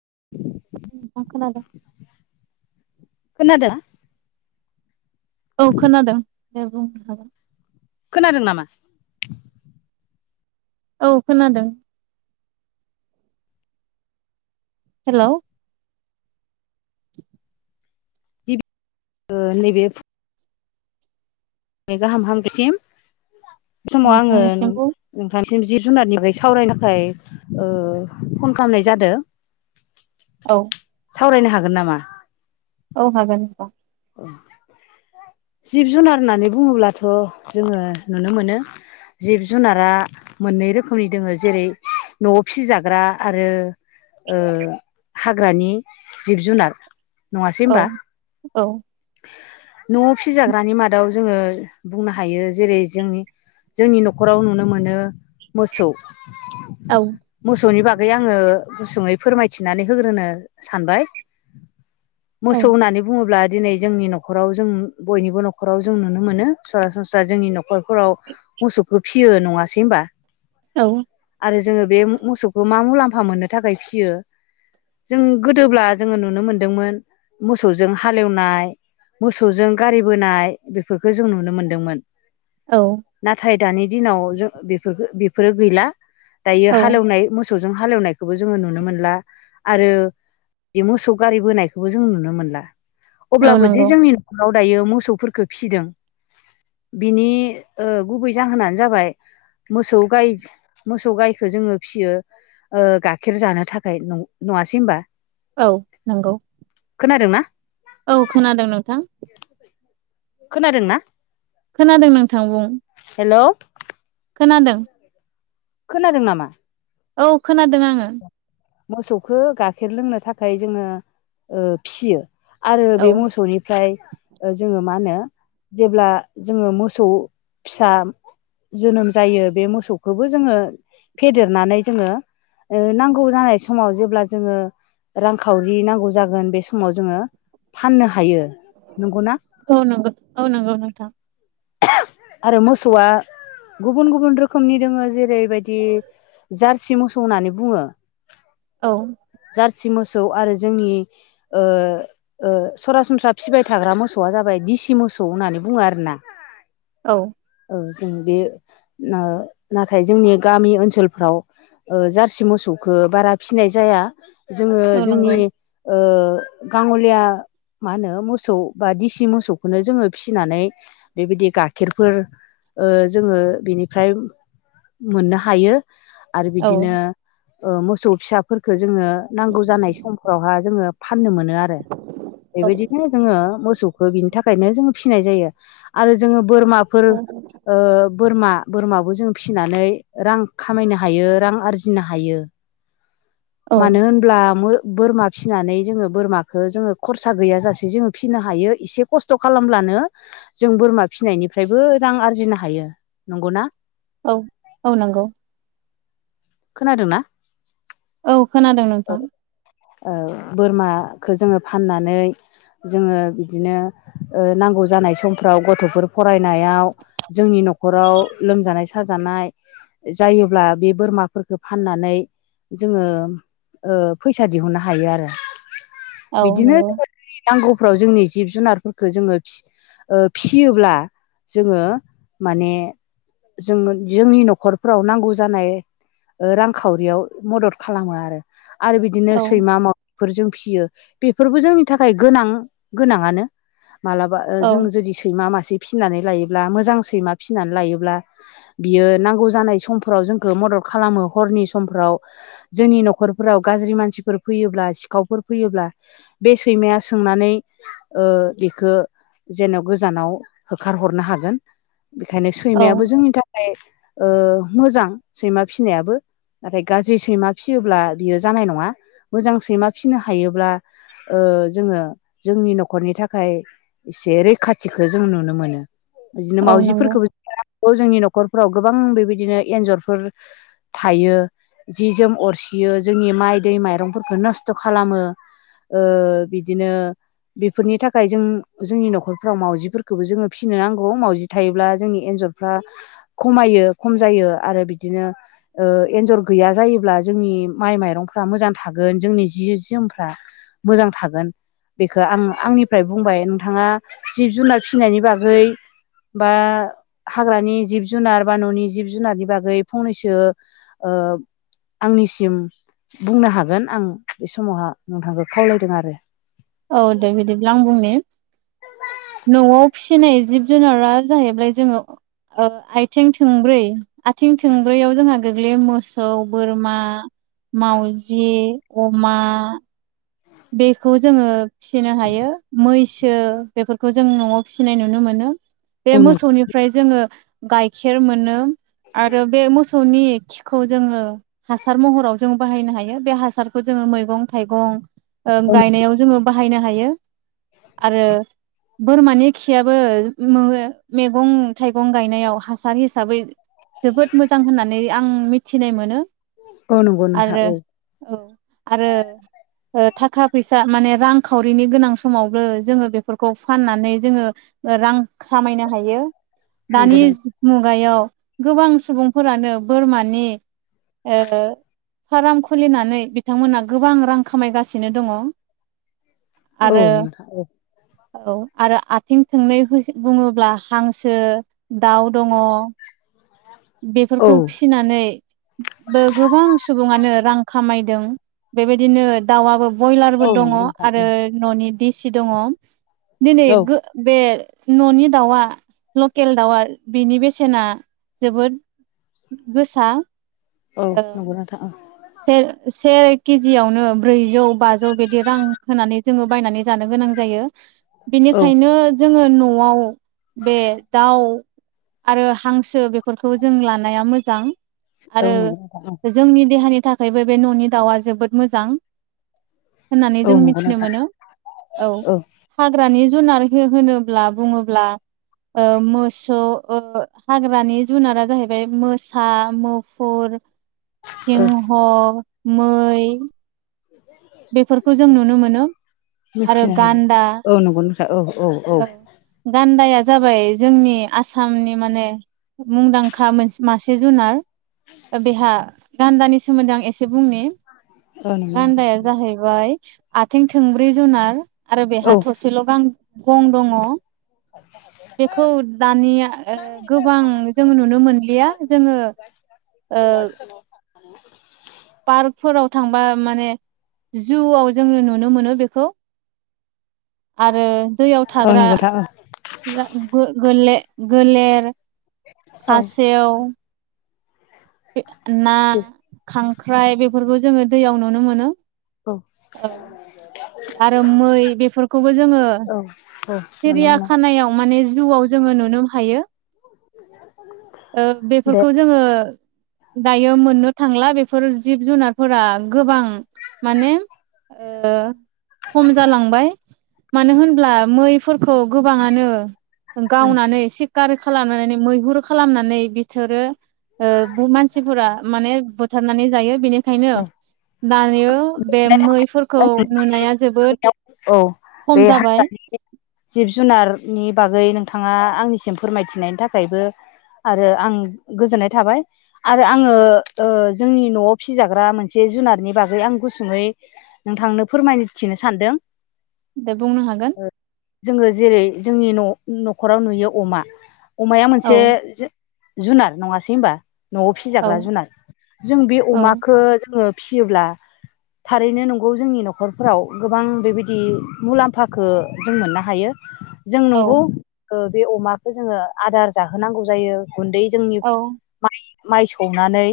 [unintelligible] खोनादों औ खोनादों दे बुंनो हागोन खोनादोंं नामा औ खोनादों हेल' [inaudible] [unintelligible] नैबे गाहाम हामसिम बे समाव आङो नोंथांनिसिमबो [unintelligible] सिम जिब जुनारनिफ्राय सावरायनो थाखाय फन खालामनाय जादों औ सावरायनो हागोन नामा औ हागोन [unintelligible] जिब जुनार होननानै बुङोब्लाथ' जोङो नुनो मोनो जिब जुनारा मोननै रोखोमनि दोङो जेरै न'आव फिसिजाग्रा आरो हाग्रानि जिब जुनार नङासै औ होमबा औ न'आव फिजाग्रानि मादाव जोङो बुंनो हायो जेरै जोंनि जोंनि न'खराव नुनो मोनो मोसौ। औ मोसौनि बागै है आङो गुसुङै फोरमायथिनानै होग्रोनो सानबाय। मोसौ होननानै बुङोब्ला दिनै जोंनि न'खराव जों बयनिबो न'खराव जों नुनो मोनो सरासनस्रा जोंनि न'खरफोराव मोसौखौ फियो नङासै होम्बा औ आरो जोङो बे मोसौखौ मा मुलाम्फा मोननो थाखाय फियो जों गोदोब्ला जोङो नुनो मोनदोंमोन मोसौजों हालेवनाय मोसौजों गारि बोनाय बेफोरखौ जों नुनो मोनदोंमोन औ नाथाय दानि दिनाव जों बेफोरखो बेफोरो गैला दायो औ हालेवनाय मोसौजों हालेवनायखौबो जोङो नुनो मोनला आरो बे मोसौ गारि बोनायखौबो जों नुनो मोनला औ अब्लाबो जे नंगौ जोंनि आव दायो मोसौफोरखो फिदों बिनि ओ गुबै जाहोनानो जाबाय मोसौ गाय मोसौ गायखो जोङो फियो ओ गाखेर जानो थाखाय न नुवासै होमबा औ नोंगौ खोनादों ना? औ खोनादों नोंथां। खोनादोंना? खोनादों नोंथां बुं। हेल' खोनादों? खोनादों नामा? औ खोनादों आङो मोसौ आरो औ बे मोसौनिफ्राय जोङो मा होनो जेब्ला जोङो मोसौ फिसा जोनोम जायो बे मोसौखौबो जोङो फेदेरनानै जोङो ओ नांगौ जानाय समाव जेब्ला जोङो रांखावरि नांगौ जागोन बे समाव जोङो फाननो हायो। नंगौना औ नोंगौ औ नोंगौ नोंथां [unintelligible] आरो मोसौआ गुबुन गुबुन रोखोमनि दोङो जेरैबायदि जार्सि मोसौ होननानै बुङो औ जारसि मोसौ आरो जोंनि ओ ओ सरासनस्रा फिबाय थाग्रा मोसौआ जाबाय दिसि मोसौ होननानै बुङो आरो ना औ जों बे ओ नाथाय जोंनि गामि ओनसोलफ्राव ओ जारसि मोसौखौ बारा फिसिनाय जाया जोङो औ नंगौ जोंनि ओ [inaudible] गाङलिया मा होनो मोसौ बा दिसि मोसौखौनो जोङो फिसिनानै बेबायदि गाइखेरफोर ओ जोङो बिनिफ्राय मोननो हायो आरो औ बिदिनो ओ मोसौ फिसाफोरखो जोङो नांगौ जानाय समफोरावहा जोङो फाननो मोनो आरो औ बेबायदिनो जोङो मोसौखौ बिनि थाखायनो जोङो फिसिनाय जायो। आरो जोङो बोरमाफोर औ ओ बोरमा बोरमाबो जों फिसिनानै रां खामायनो हायो रां आरजिनो हायो औ मानो होनब्ला मो बोरमा फिनानै जोङो बोरमाखो जोङो खरसा गैयाजासे जोङो फिसिनो हायो इसे खस्थ' खालामब्लानो जों बोरमा फिसिनायनिफ्रायबो रां आरजिनो हायो। नंगौना? औ औ नंगौ। खोनादोंनाा औ खोनादों नोंथां। बोरमाखौ जोङो फाननानै जोङो बिदिनो नांगौ जानाय सम फाव गथ'फोर फरायनायाव जोंनि न'खराव लोमजानाय साजानाय जायोब्ला बे बोरमाफोरफोरखौो फाननानै जोङो फैसा दिहुननो हायो आरो। औ बिदिनो नंगौ जोङो जोंनि नांगौफ्राव जोंनि जिब जुनारफोरखौ जोङो फियोब्ला जोङो माने जों जोंनि न'खरफोराव नांगौ जानाय रांखावरियाव मदद खालामो आरो। आरो बिदिनो औ सैमा मावफोरजों फियो बेफोरबो जोंनि थाखाय गोनां गोनाङानो मालाबा औ जों जुदि सैमा मासे फिसिनानै लायोब्ला मोजां सैमा फिसिनानै लायोब्ला बियो नांगौ जानाय समफोराव जोंखौ मदद खालामो हरनि समफ्राव जोंनि न'खरफोराव गाज्रि मानसिफोर फैयोब्ला सिखावफोर फैयोब्ला बे सैमाया सोंनानै बेखौ जेन' गोजानाव होखारहरनो हागोन बेखायनो औ सैमायाबो जोंनि थाखाय मोजां सैमा फिसिनायाबो नाथाय गाज्रि सैमा फिसियोब्ला बियो जानाय नङा मोजां सैमा फिसिनो हायोब्ला जोङो जोंनि न'खरनि थाखाय। एसे रैखाथिखौो जों नुनो मोनो बिदिनो औ नंगौ मावजिफोरखौबो जोंनि न'खर न'खरफोराव गोबां बेबायदिनो एन्जरफोर थायो जि जोम अरसियो जोंनि माइ दै माइरंफोरखौो नस्थ' खालामो। बिदिनो बेफोरनि थाखाय जों। जोंनि न'खरफ्राव म मावजिफोरखौबो जोङो फिसिनो नांगौ म मावजि थायोब्ला जोंनि एन्जरफ्रा खमायो। खम जायो आरो बिदिनो एन्जर गैया जायोब्ला जोंनि माइ माइरंफ्रा मोजां थागोन जोंनि जि जोमफ्रा मोजां थागोन बेखौ आं आंनिफ्राय बुंबाय। थाङा जिब जुनार फिसिनायनि बागै बा हाग्रानि जिब जुनार बा न'नि जिब जुनारनि बागै फंनैसो आ आंनिसिम बुंनो हागोन आं बे समावहा नोंथांखौ खावलायदों आरो। औ दे बिदिब्ला आं बुंनि न'आव फिसिनाय जिब जुनारा जाहैबाय जोङो आथिं थोंब्रै आथिं थोंब्रैयाव जोंहा गोग्लै मोसौ बोरमा मावजि अमा बेखौ जोङो फिसिनो हायो मैसो फिो बेफोरखौ जों न'आव फिसिनाय नुनो मोनो बे औ नों मोसौनिफ्राय जोङो गाइखेर मोनो आरो बे मोसौ मोसौनि खिखौ जोङो हासार महराव जों बाहायनो हायो बे हासारखौ जोङो मैगं थाइगं औ नं गायनायाव जोङो बाहायनो हायो आरो बोरमानि खियाबो मैगं थाइगं गायनायाव हासार हिसाबै जोबोद मोजां होननानै आं मिथिनाय मोनो औ नंगौ नोंथां आरो औ औ आरो थाखा फैसा माने रांखावरिनि गोनां समावबो जोङो बेफोरखौ फाननानै जोङो रां खामायनो हायो नंगौ दानि मुगायाव गोबां सुबुंफोरानो बोरमानि फाराम खुलिनानै बिथांमोना गोबां रां खामायगासिनो। गासिनो दङ। औ आरो नोंथां औ। औ आरो आथिं थोंनै बुङोब्ला हांसो, दाउ दङ औ बेफोरखौ फिनानैबो गोबां सुबुङानो रां खामायदों बेबायदिनो दाउआबो औ बयलारबो दङ नंगौ नोंथां आरो औ न'नि दिसि दङ। दिनै औ गो बे न'नि दाउआ लकेल दाउआ बेनि बेसेना जोबोद गोसा औ नोंगौ नोंथां ओं। सेर से केजियावनो ब्रैजौ-बाजौ बिदि रां होनानै जोङो बायनानै जानो गोनां जायो। औ बेनिखायनो जोङो न'आव बे दाउ आरो हांसो बेफोरखौ जों लानाया मोजां। आरो नंगौ नोंथां औ जोंनि देहानि थाखायबो बे न'नि दाउआ जोबोद मोजां होननानै जों औ नंगौ मिथिनो नोंथां मोनो। औ हाग्रानि जुनार हो-होनोब्ला बुङोब्ला ओ मोसौ ओ हाग्रानि जुनारा जाहैबाय मोसा, मुफुर औ सिंह, मै बेफोरखौ जों नुनो मोनो आरो मिथिनो हायो गान्दा औ नंगौ नोंथां औ औ औ गान्दाया जाबाय जोंनि आसामनि माने मुंदांखा मोनसे मा से जुनार ओ बेहा गान्दानि सोमोन्दै आं एसे बुंनि। औ नंगौ नोंथां गान्दाया जाहैबाय आथिं थोंब्रै जुनार आरो बेहा औ थसेल' गां गं दङ। बेखौ दानिया ओ गोबां जों नुनो मोनलिया। जोङो ओ [unintelligible] पार्कफोराव थांबा माने जुआव जोङो नुनो मोनो बेखौ। [inaudible] आरो दैयाव औ थाग्रा नंगौ नोंथां औ गा गो-गोले-गोलेर, औ खासेव, ना, दे खांख्राइ बेफोरखौ जोङो दैयाव नुनो मोनो। औ औ आरो मै बेफोरखौबो जोङो औ औ नुनो सिरिया मोनो खानायाव माने जुआव जोङो नुनो हायो। ओ दे बेफोरखौ जोङो दायो मोननो थांला बेफोर जिब-जुनारफोरा गोबां माने ओ खम जालांबाय। मानो होनब्ला मै फोरखौ गोबाङानो उम गावनानै सिखार खालामनानै मैहुर खालामनानै बिसोरो ओ बे मानसिफोरा माने बुथारनानै जायो बिनि खायनो दे दायो बे मैफोरखौ नुनाया जोबोद औ बे खम जाबाय हाग्रानि जिब-जुनारनि बागै नोंथा‌ ङा आंनिसिम फोरमायथिनायनि थाखायबो आरो आं गोजोननाय थाबाय आरो आङो ओ जोंनि न'आव फिजाग्रा मोनसे जुनारनि बागै आं गुसुङै नोंथांनो फोरमायथिनो सानदों। दे बुंनो हागोन ओ जोङो जेरै -जोंनि न'-न'खराव नुयो अमा अमाया औ मोनसे जु-जुनार नङासै होनबा? न'आव औ फिजाग्रा जुुनार जों बे औ अमाखो जोङो फियोब्ला थारैनो नंगौ जोंनि न'खरफोराव गोबां बेबायदि मुलाम्फाखो जों मोननो हायो। जों नंगौ औ ओ बे अमाखो जोङो आदार जाहोनांगौ जायो। गुन्दै जोंनि औ माइ-माइ सौनानै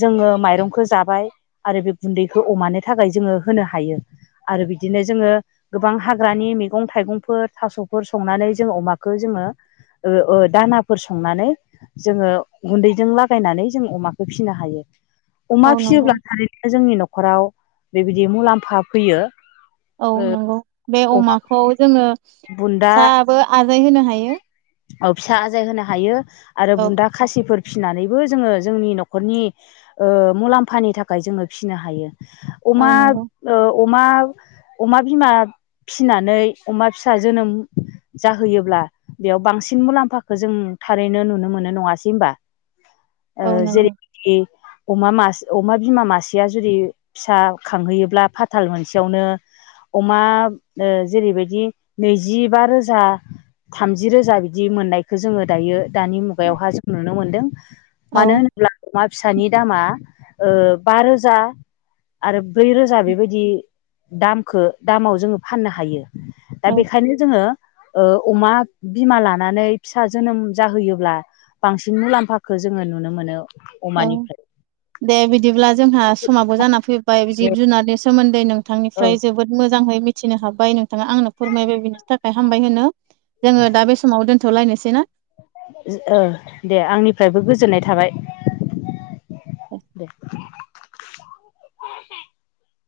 जोङो माइरंखो जाबाय आरो बे गुन्दैखौ अमानो थाखाय जोङो होनो हायो आरो बिदिनो जोङो गोबां हाग्रानि मैगं थाइगंफोर थास'फोर संनानै जोङो अमाखौ जोङो ओ ओ दानाफोर संनानै जोङो गुन्दैजों लागायनानै जों अमाखौ फिसिनो हायो। अमा औ नंगौ फिसियोब्ला थारैनो जोंनि न'खराव बेबायदि मुलाम्फा फैयो। औ ओ नंगौ बे अमा अमाखौ जोङो बुन्दा फिसाबो आजाय होनो हायो। औ फिसा आजाय होनो हायो आरो औ बुन्दा खासिफोर फिनानैबो जोङो जोंनि न'खरनि ओ मुलाम्फानि थाखाय जोङो फिनो हायो। औ अमा नंगौ ओ अमा अमा बिमा फिनानै अमा फिसा जोनोम जाहोयोब्ला बेयाव बांसिन मुलाम्फाखौ जों थारैनो नुनो मोनो नङासै होमबा औ ओ नंगौ जेरैबादि अमा मास अमा बिमा मासेया जुदि फिसा खांहोयोब्ला फाथाल मोनसेयावनो अमा ओ जेरैबायदि नैजिबा रोजा थामजि रोजा बिदि मोननायखौ जोङो दायो दानि मुगायावहा जों नुनो मोनदों औ मानो होनोब्ला अमा फिसानि दामा ओ बारोजा आरो ब्रै रोजा बेबायदि दामखौ दामाव जोङो फाननो हायो। दा औ बेखायनो जोङो ओ अमा बिमा लानानै फिसा जोनोम जाहोयोब्ला बांसिन मुलाम्फाखौ जोङो नुनो मोनो औ अमानिफ्राय दे बिदिब्ला जोंहा समाबो जाना फैबाय जिब जुनारनि सोमोन्दै औ नोंथांनिफ्राय जोबोद मो -जाङै मिथिनो हाबाय नोंथाङा आंनो फोरमायबाय बिनि थाखाय हामबाय होनो जोङो दा बे समाव दो थ'लायनोसै ना ओ दे आंनिफ्रायबो गोजोननाय थाबाय। दे। [unintelligible]